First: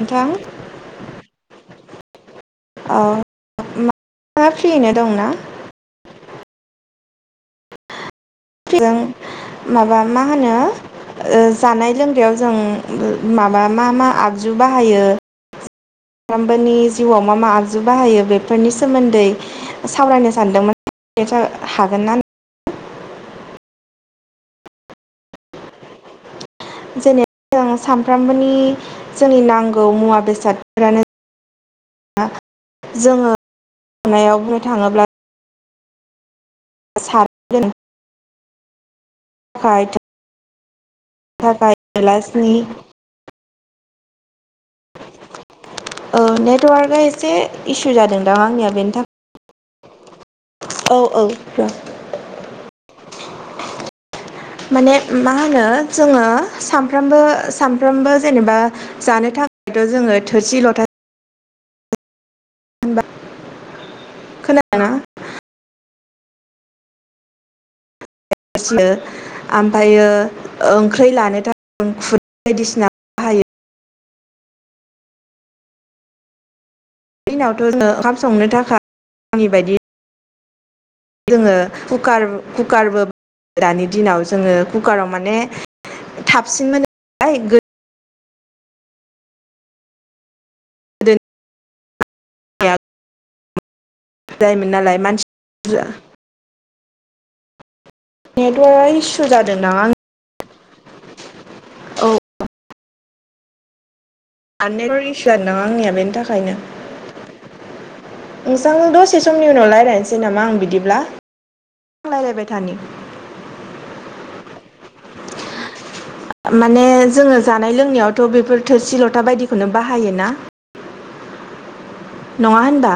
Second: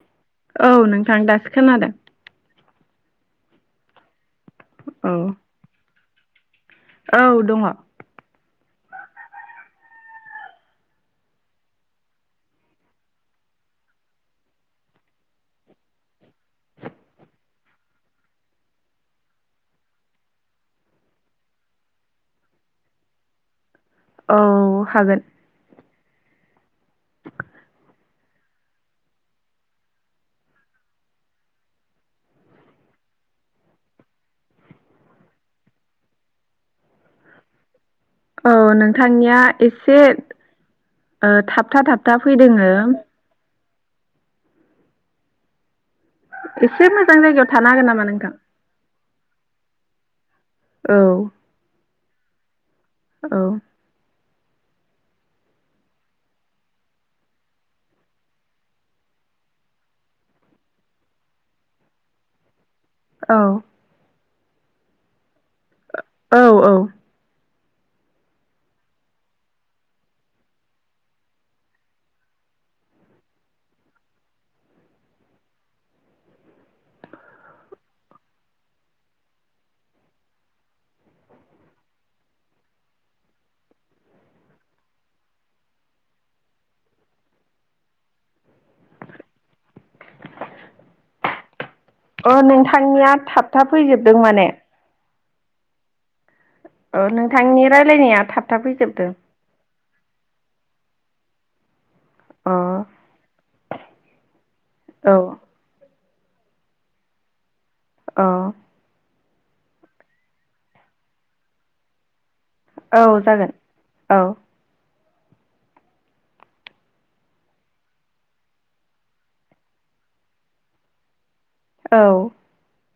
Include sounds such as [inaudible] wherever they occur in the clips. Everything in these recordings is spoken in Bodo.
नोंथां औ नोंथां दासो खोनादों [unintelligible] फ्रियैनो औ दंना? औ दङ जों माबा मा होनो ओ जानाय लोंनायाव जों माबा मा मा आगजु बाहायो [inaudible] सानफ्रामबोनि जिउआव मा मा आगजु बाहायो बेफोरनि सोमोन्दै सावरायनो सानदोंमोन [unintelligible] हागोन ना औ हागोन जेनेबा जों साम फ्रामबोनि जोंनि नांगौ मुवा बेसादफोरानो जोंङो नायाव बुंनो थाङोब्ला सारगोन औ नों थांनिया एसे थाखाय थाबथा थाबथा गिलासनि फैदोङो औ नेटवार्कआ मोजां एसे जायगायाव थानो हागोन इसु नामा नोंथां जादोंदां आंनिया बेनि था औ - औ औ माने मा होनो जोङो सामफ्रामबो सानफ्रोमबो जेनेबा जानो था थो जोङो थोरसि लथा होनबा औ खोनादोंना औ - औ [unintelligible] ओमफ्रायो ओंख्रै लानो थाखाय खु बायदिसिना हायो बेनि उनावथ' ओंखाम संनो थाखाय आंनि बायदि जोङो कुकार कुकारबो दानि दिनाव जोङो कुकाराव माने थाबसिन मोनो नालाय गो [unintelligible] अ नोंथांनिया थाबथा फैजोबदों माने जा औ नोंथांनि रायलायनाया थाब था नेटवार्क फैजोबदों इसु जादों दां आं औ अ [unintelligible] औ दसे समनि अ उनाव रायज्लायनोसै नामा आं बिदिब्लां रायज्लायबाय थानि औ जागोन औ माने जोङो जानाय लोंनायावथ' बेफोर थोरसि लथा बायदिखौनो बाहायोना औ नङा होनबा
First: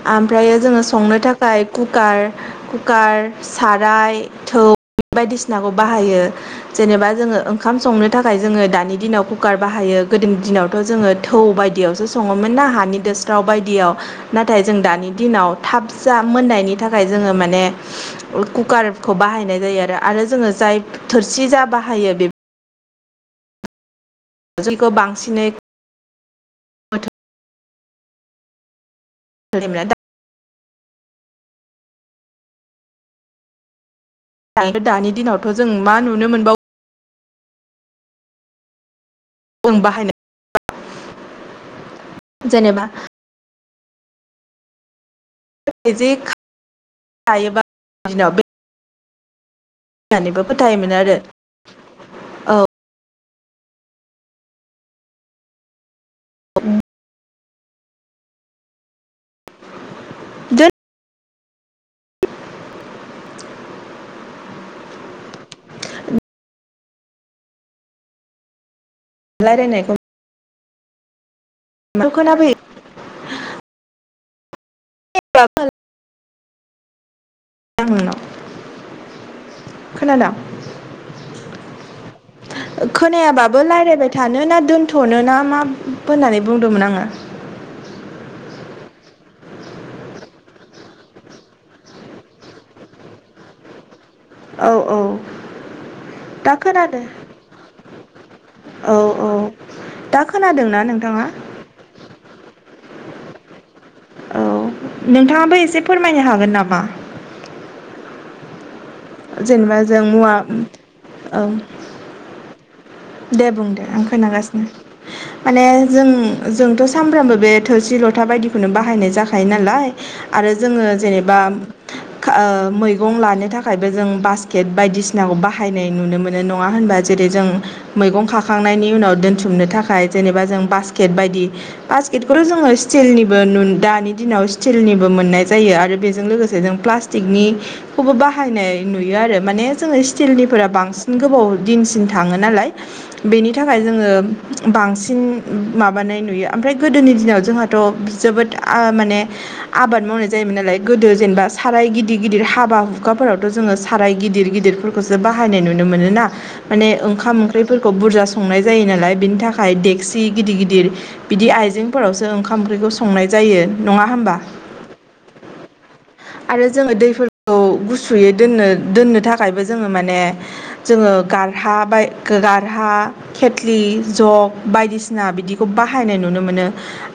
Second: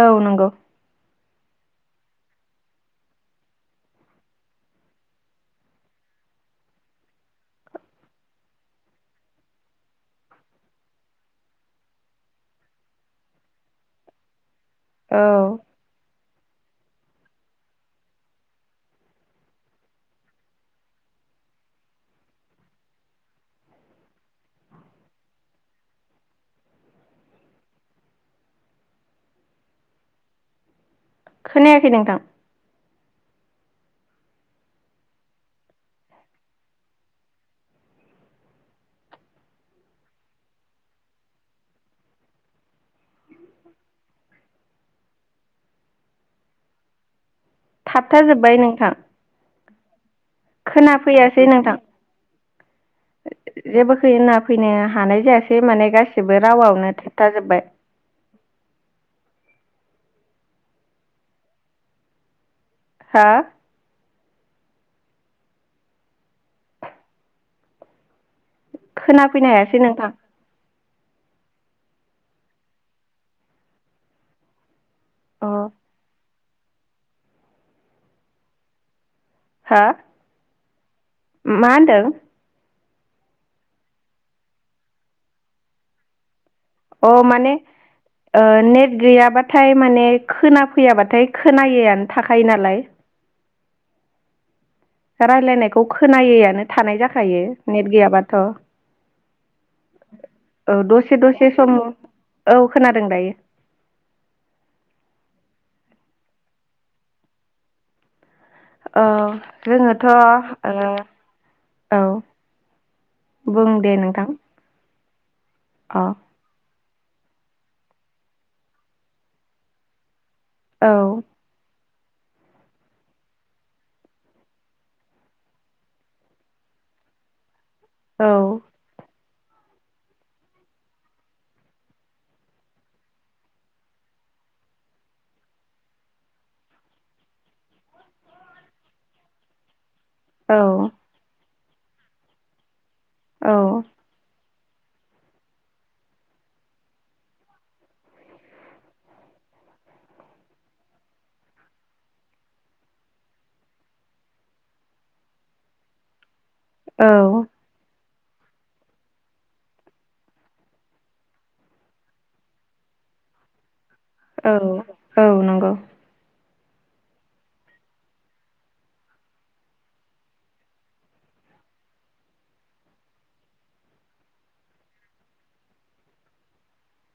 औ नंगौ ओमफ्रायो जोङो संनो था फाय कुकार साराय थौ बायदिसिनाखौ बाहायो जेनेबा जोङो ओंखाम संनो थाखाय जोङो दानि दिनाव कुकार बाहायो गोदो दिनावथ' जोङो थौ बायदियावसो सङोमोन ना हानि दोस्राव बायदियाव थाय जों दानि औ दिनाव थाब जा मोननायनि थाखाय जोङो माने कुकारखौ बाहायनाय जायो आरो आरो जोङो जाय थोरसि जा बाहायो बे [unintelligible] बांसिनै [unintelligible] [unintelligible] खोनायाखै नोंथां दानि दिनावथ' जों मा नुनो मोनबावो उन बाहायनो जेनेबा [inaudible] [unintelligible] दिनाव बे थाबथाजोबबाय नोंथां होननानैबो फोथायोमोन आरो औ जेबोखैना फैनो हानाय जायासै माने गासिबो रावआवनो थाबथा जोबबाय [unintelligible] हा खोनाफैनो हायासै नोंथां खोनाफै [unintelligible] अ हा [unintelligible] खोनादों मा होनदों खोनायाबाबो रायलायबाय थानो ना दोनथ'नो ना मा होननानै बुंदोंमोन आङो अ माने नेट गैयाबाथाय माने खोना फैयाबाथाय खोनायैआनो थाखायो नालाय औ औ रायलायनायखौ दा खोनायैआनो थानाय खोनादों जाखायो नेट गैयाब्ला थ औ औ दा औ खोनादोंना दसे नोंथाङा दसे समा औ खोनादों दायो औ नोंथाङाबो एसे फोरमायनो हागोन नामा औ जेनेबा जों जोङोथ' मुवा ओ औ दे बुं बुंदो आं नोंथां खोनागासिनो माने अ जों जोंथ' सामफ्रामबो बे थोरसि लथा बायदिखौनो बाहायनाय जाखायो नालाय आरो जोङो औ जेनेबा मैगं लानो थाखायबो जों बास्केट बायदिसिनाखौ बाहायनाय नुनो मोनो नङा होन बा जेरै जों मैं औ खाखांनायनि उनाव बुथुमनो थाखाय जेनेबा जों बासकेट बायदि बास्केटखौथ' जोङो स्टिलनिबो दानि दिनाव स्टिलनिबो मोननाय जायो आरो बेजों लोगोसे जों प्लास्टिकनिखौबो बाहायनाय नुयो आरो माने जोंङो औ स्टिलनिफोरा बांसिन गोबाव दिनसिन थाङो नालाय बेनि औ थाखाय जोङो बांसिन माबानाय नुयो ओमफ्राय गोदोनि दिनाव जोंहाथ' जोबोद माने आबाद मावनाय जायोमोन नालाय गोदो जेनेबा साराय गिदिर गिदिर हाबा हुखाफोरावथ' जोङो साराय गिदिर गिदर गदिरफोरखौसो बाहायनाय नुनो मोन ना मान ओंख औ बुरजा संनाय जायो नालाय बेनि थाखाय डेक्सि गिदिर गिदिर बिदि आइजेंफोरावसो ओंखाम ओंख्रि बेखौ संनाय जायो नङा होमबा औ औ नंगौ आरो जोङो दैफोरखौ खौ गुसुयै दोन दोननो थाखायबो जोङो माने जोङो गारहा बाय गारहा खेथ्लि जग बायदिसिना बिदिखौ बाहायनाय नुनो मोनो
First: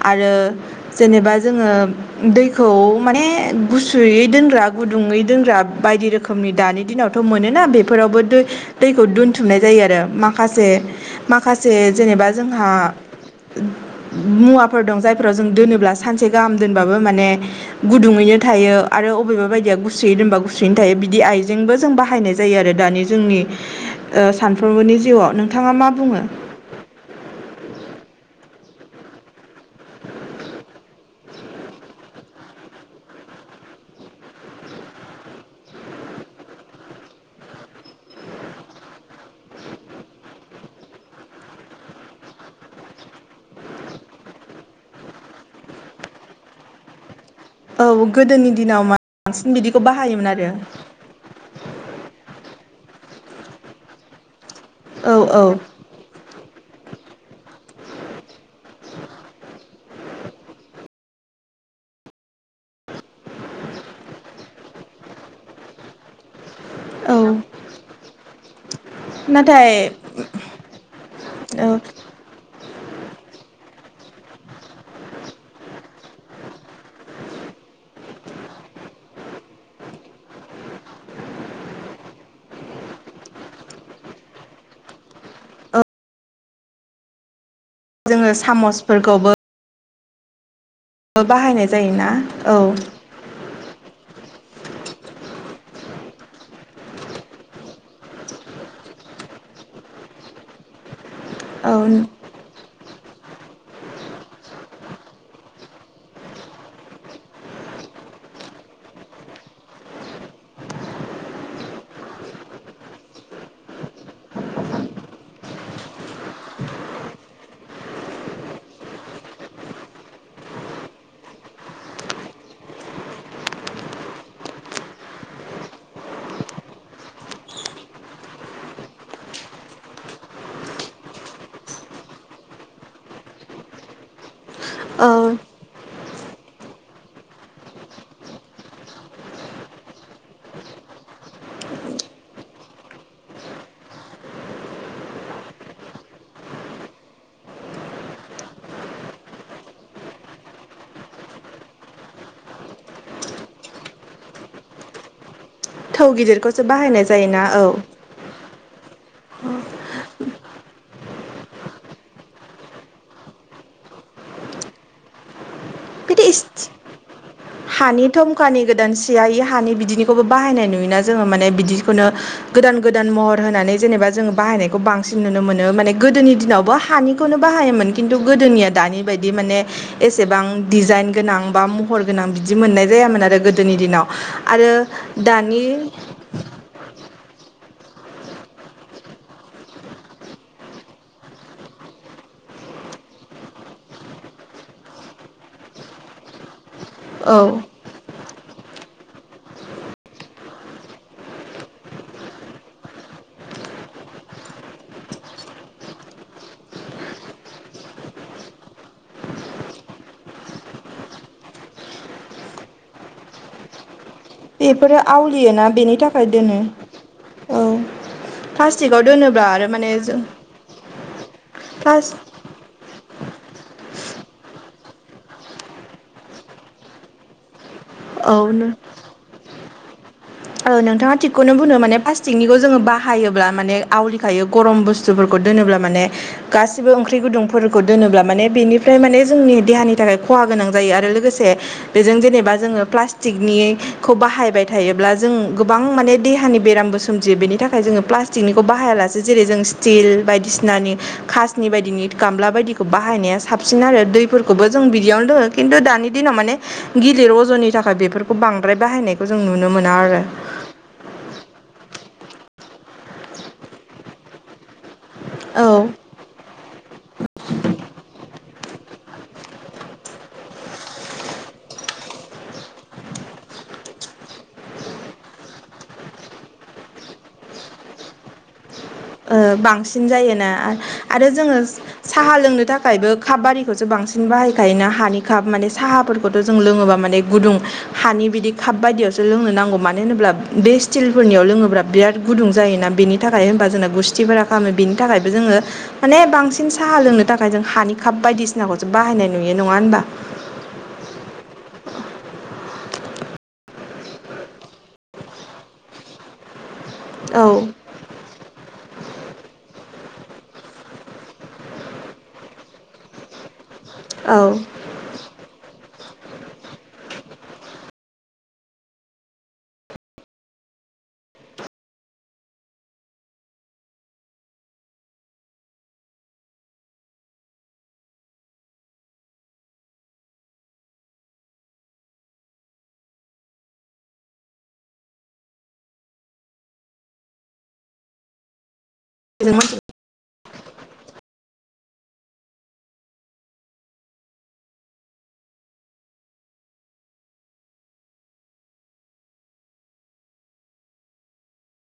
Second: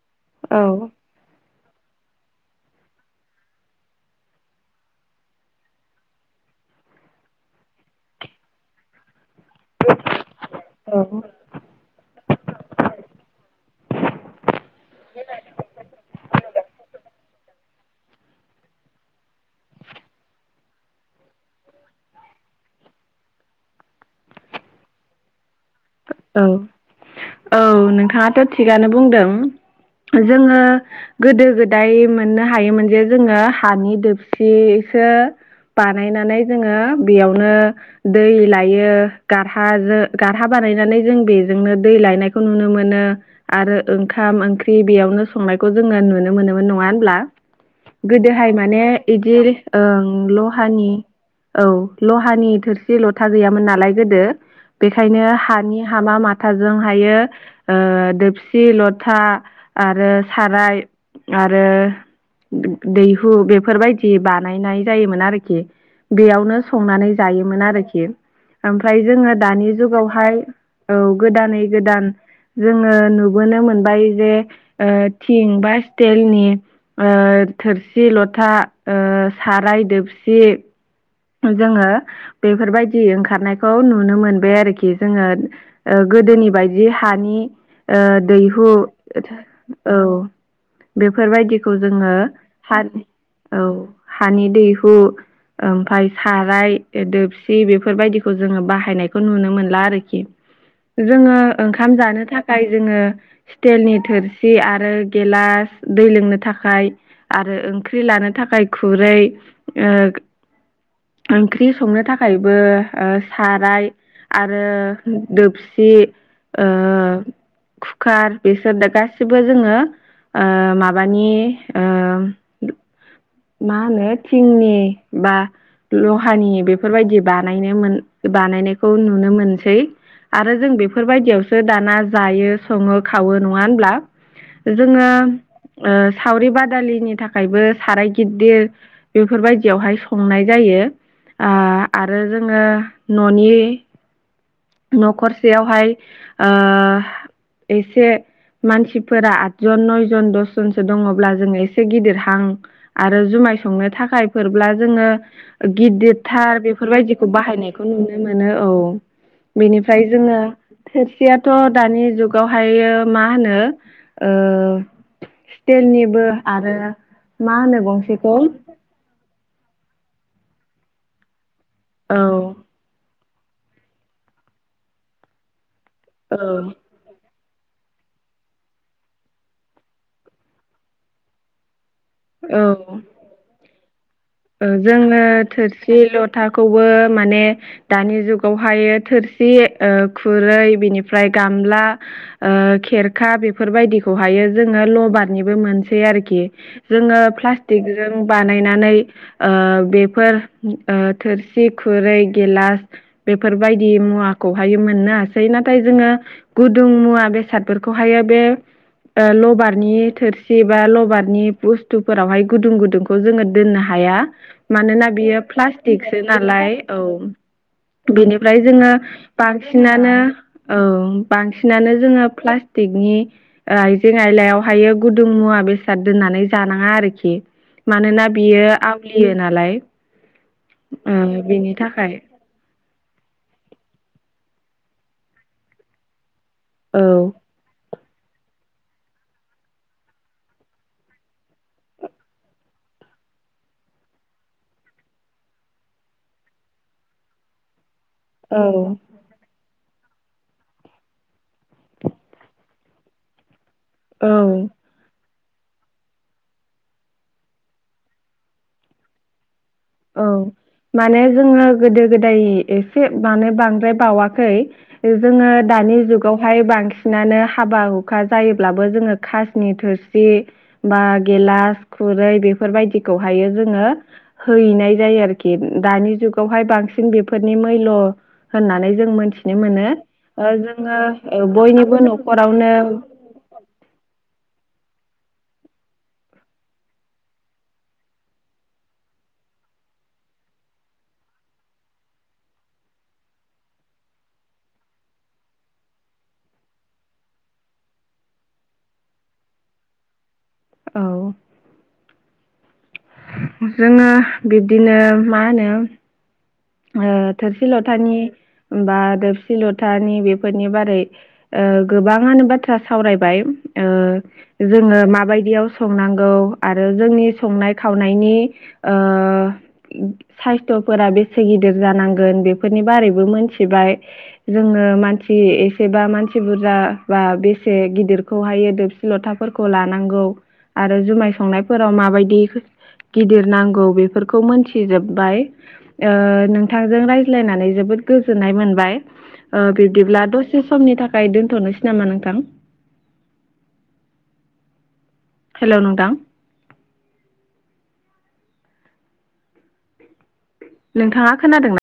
आरो औ जेनेबा जोङो दैखौ माने गुसुयै दोनग्रा गुदुङै दोनग्रा बायदि रोखोमनि दानि दिनावथ' मोनोना बेफोरावबोखौ दोनथुमनाय जायो आरोसे औ माखासे जेनेबा जोंहा मुवाफोर दं जायफोराव जों दोनोब्ला सानसे गाहाम दोनबाबो माने गुदुङै थायो आरो अबेबा बायदिया गुसु गुसुयै दोनबा गुसुयैनो थायो बिदि आइजेंबो जों बाहायनाय जायो आरो दानि जोंनि सानफ्रोमबोनि जिउआव नोंथां औ औ नोंथाङाथ' थिगआानो बुंदों जोङो गोदो गोदाय मोननो हायोमोन जे जोङो हानि दोबसि सो बानायनानै जोङो बेयावनो दै लायो गारहाजों गार हा बानायनानै जों बेजोंनो दै लायनायखौ नुनो मोन आरो ओंखाम ओंख्रै बेयावनो संनायखौ जोङो नुनो मोनोमोन नङा होनब्ला औ गोदोनि गोदोहाय माने दिनाव मा इदिर बांसिन बिदिखौ ओं बाहायोमोन आरो लहानि औ लहानि थोरसि लथा खोथा गैयामोन नालाय गोदो औ बेखायनो औ हानि हामा माथा थाजों हायो दोबसि लथा आरो साराय आरो दैहु बेफोरबायदि बानायनाय जायोमोन आरोखि बेयावनो संनानै औ जायोमोन आरोखि ओमफ्राय जोंङो नाथाय दानि हाय औ गोदानै औ गोदान जोङो नुबोनो मोनबाय जे थिं बा स्टिलनि थोरसि लथा साराय दोबसि जोङो बेफोरबायदि ओंखारनायखौ नुनो मोनबाय आरोखि जोङो ओ गोदोनि बायदि हानि ओ जोङो दैहु सामसफोरखौबो औ बाहायनाय बेफोरबायदिखौ जायोना जोङो औ थार औ हानि दैहु ओम फ्राय साराय दोबसि बेफोरबायदिखौ जोङो बाहायनायखौ नुनो मोनला आरोखि [inaudible] जोङो औ ओंखाम जानो थाखाय जोङो स्टिलनि थोरसि आरो गेलास दै लोंनो थाखाय आरो ओंख्रि ला नो थाखाय खुरै ओ [inaudible] ओंख्रि संनो थाखायबो ओ साराय आरो दोबसि ओ कुकार बिसोर दा गासिबो जोङो ओ माबानि ओ मा होनो थिंनि बा लहानि बेफोरबायदि बानायनो मोन बानायनायखौ नुनो मोनसै आरो जों बेफोरबायदियावसो दाना जायो सङो खावो नङा होमब्ला जोङो औ ओ सावरि बादालिनि थाखायबो साराय गिददिर बेफोरबायदियावहाय संनाय जायो आ आरो जोङो न'नि न'खरसेयावहाय ओ एसे मानसिफोरा आदजन नयजन दसजनसो दङब्ला जोङो एसे गिदिर हां आरो जुमा माय संनो थाखाय फोरब्ला जोङो थौ गिदिरथार गिदिरखौसो बाहायनाय बेफोरबायदिखौ जायोना औ बाहायनायखौ नुनो मोनो औ बेनिफ्राय जोङो थोरसियाथ' दानि जुगावहायो मा होनो ओ बिदि स्टिलनिबो इस आरो मा होनो हानि गंसेखौ थमकानि गोदान सियायि हानि बिदिनिखौबो बाहायनाय नुयोना जोङो माने बिदि दिखौनो औ गोदान गोदान महर होनानै जेनेबा जों बाहायनायखौ बांसिन नुनो मोनो माने गोदोनि दिनावबो औ हानिखौनो बाहायोमोन खिन्थु गोदोनिया दानि बायदि माने एसेबां दिजायेन गोनां बा महर गोन बिदि मोननाय औ जायामोन आरो गोदोनि दिनाव ओ आरो जोंनो दानि थोरसि लथाखौबो बो माने दानि जुगावहायो थोरसि ओ खुरै बेनिफ्राय गामला ओ खेरखा बेफोरबायदिखौहायो जोङो लबारनिबो मोनसै आरोखि जोङो औ प्लास्टिकजों बानायनानै ओ बेफोर थोरसि खुरै गिलास बेफोरबायदि मुवाखौहायो मोननो हासै नाथाय जोङो गुदुं मुवा बेसादफोरखौहायो बे ओ लबारनि थोरसि बा लबारनि बुस्थुफोरावहाय गुदुं गुदुंखौ जोङो दोननो हा हाया बेफोरो मानोना बियो आवलियोना बेनि प्लास्टिकसो थाखाय दोनो नालाय औ औ बेनिफ्राय जोङो प्लास्टिकआव दोनोब्ला आरो माने बांसिनानो जों औ बांसिनानो प्लास जोङो प्लास थिकनि ओ आइजें आयलायावहायो गुदुं मुवा बेसाद दोननानै जानाङा आरोखि मानोना औ बियो यो नालाय औ नोंथाङा ओ थिगखौनो बिनि बुंदों माने थाखाय प्लास्टिकनिखौ जोङो बा हायोब्ला माने आवलि खायो गरम बुस्थुफोरखौ दोनोब्ला माने गासिबो औ ओंख्रि गुदुंफोरखौ दोनोब्ला माने बेनिफ्राय माने जोंनि देहानि थाखाय खहा गोनां जायो आरो लोगोसे बेजों जेनेबा जोङो प्लास्टिकनिखौ बाहायबाय थायोब्ला जों गोबां माने देहानि बेरामबो सोमजियो बेनि थाखाय जोङो प्लास्टिकनिखौ औ बाहायालासे जेरै जों स्टिल बायदिसिनानि खासनि बायदिनि गामला बायदिखौ बाहायनाया साबसिन आरो औ दैफोरखौबो जों बिदियावनो खिन्थु दानि दिनाव माने गिलिर अज'नि थाखाय बेफोरखौ बांद्राय बाहायनायखौ जों नुनो मोनो औ माने जोंङो गोदो गोदाय एसे माने बांद्राय बावाखै जोंङो औ ओ दानि जुगावहाय बांसिनानो हाबा हुखा जायोब्लाबो जोंङो खनि थोरसि बा गेलास खुरै बेफोरबायदिखौहाय जोंयो हैनाय जायो आरोखि दानि जुगावहाय बांसिन बेफोरनि मैल' होननानै जों मोनथिनो मोनो बांसिन ओ जायोना आरो जोङो जोंङो बयनिबो साहा लोंनो न'खरावनो थाखायबो काप आरिखौसो बांसिन बांसिन बाहाय ओंखायनो हानि काप माने साहाफोरखौथ' जों लोङोबा माने गुदुं हानि बिदि काप बायदियावसो लोंनो नांगौ मानो होनोब्ला बे स्टिलफोरनियाव लोंङोब्ला बिराद गुदुं जायोना बेनि थाखाय होनबा जोंनोब गुस्थिफोरा खालामो बिनि थाखायबो जोंङो माने बांसिन साहा लोंनो थाखाय जों हानि काप बायदिसिनाखौ जों बाहायनाय नुयो नंङा होनबा औ जोंङो बिब्दिनो मा होनो औ थोरसि लथानि बा गादबसिलथानि बेफोरनि बारै गोबांङानो बाथ्रा सावरायबाय जोंङो माबायदियाव संनांगौ आरो जोंनि संनाय खावनायनि फोरा से गिदिर जानांगोन बेफोरनि बारैबो मोनथिबाय जोंङो मानसि एसेबा मानसि मानसि बुरजा बा बेसे गिदिरखौहायो दोबसि लथाफोरखौ लानांगौ आरो जुमाय संनायफोराव माबायदि गिदिर नांगौ बेफोरखौ मोनथिजोबबाय नोंथांजों रायज्लायनानै जोबोद गोजोननाय मोनबाय औ बिब्दिब्ला दसे समनि थाखाय दोनथ'नोसै नामा नोंथां हेलौ ' नोंथां नोंथांङा खोनादोंना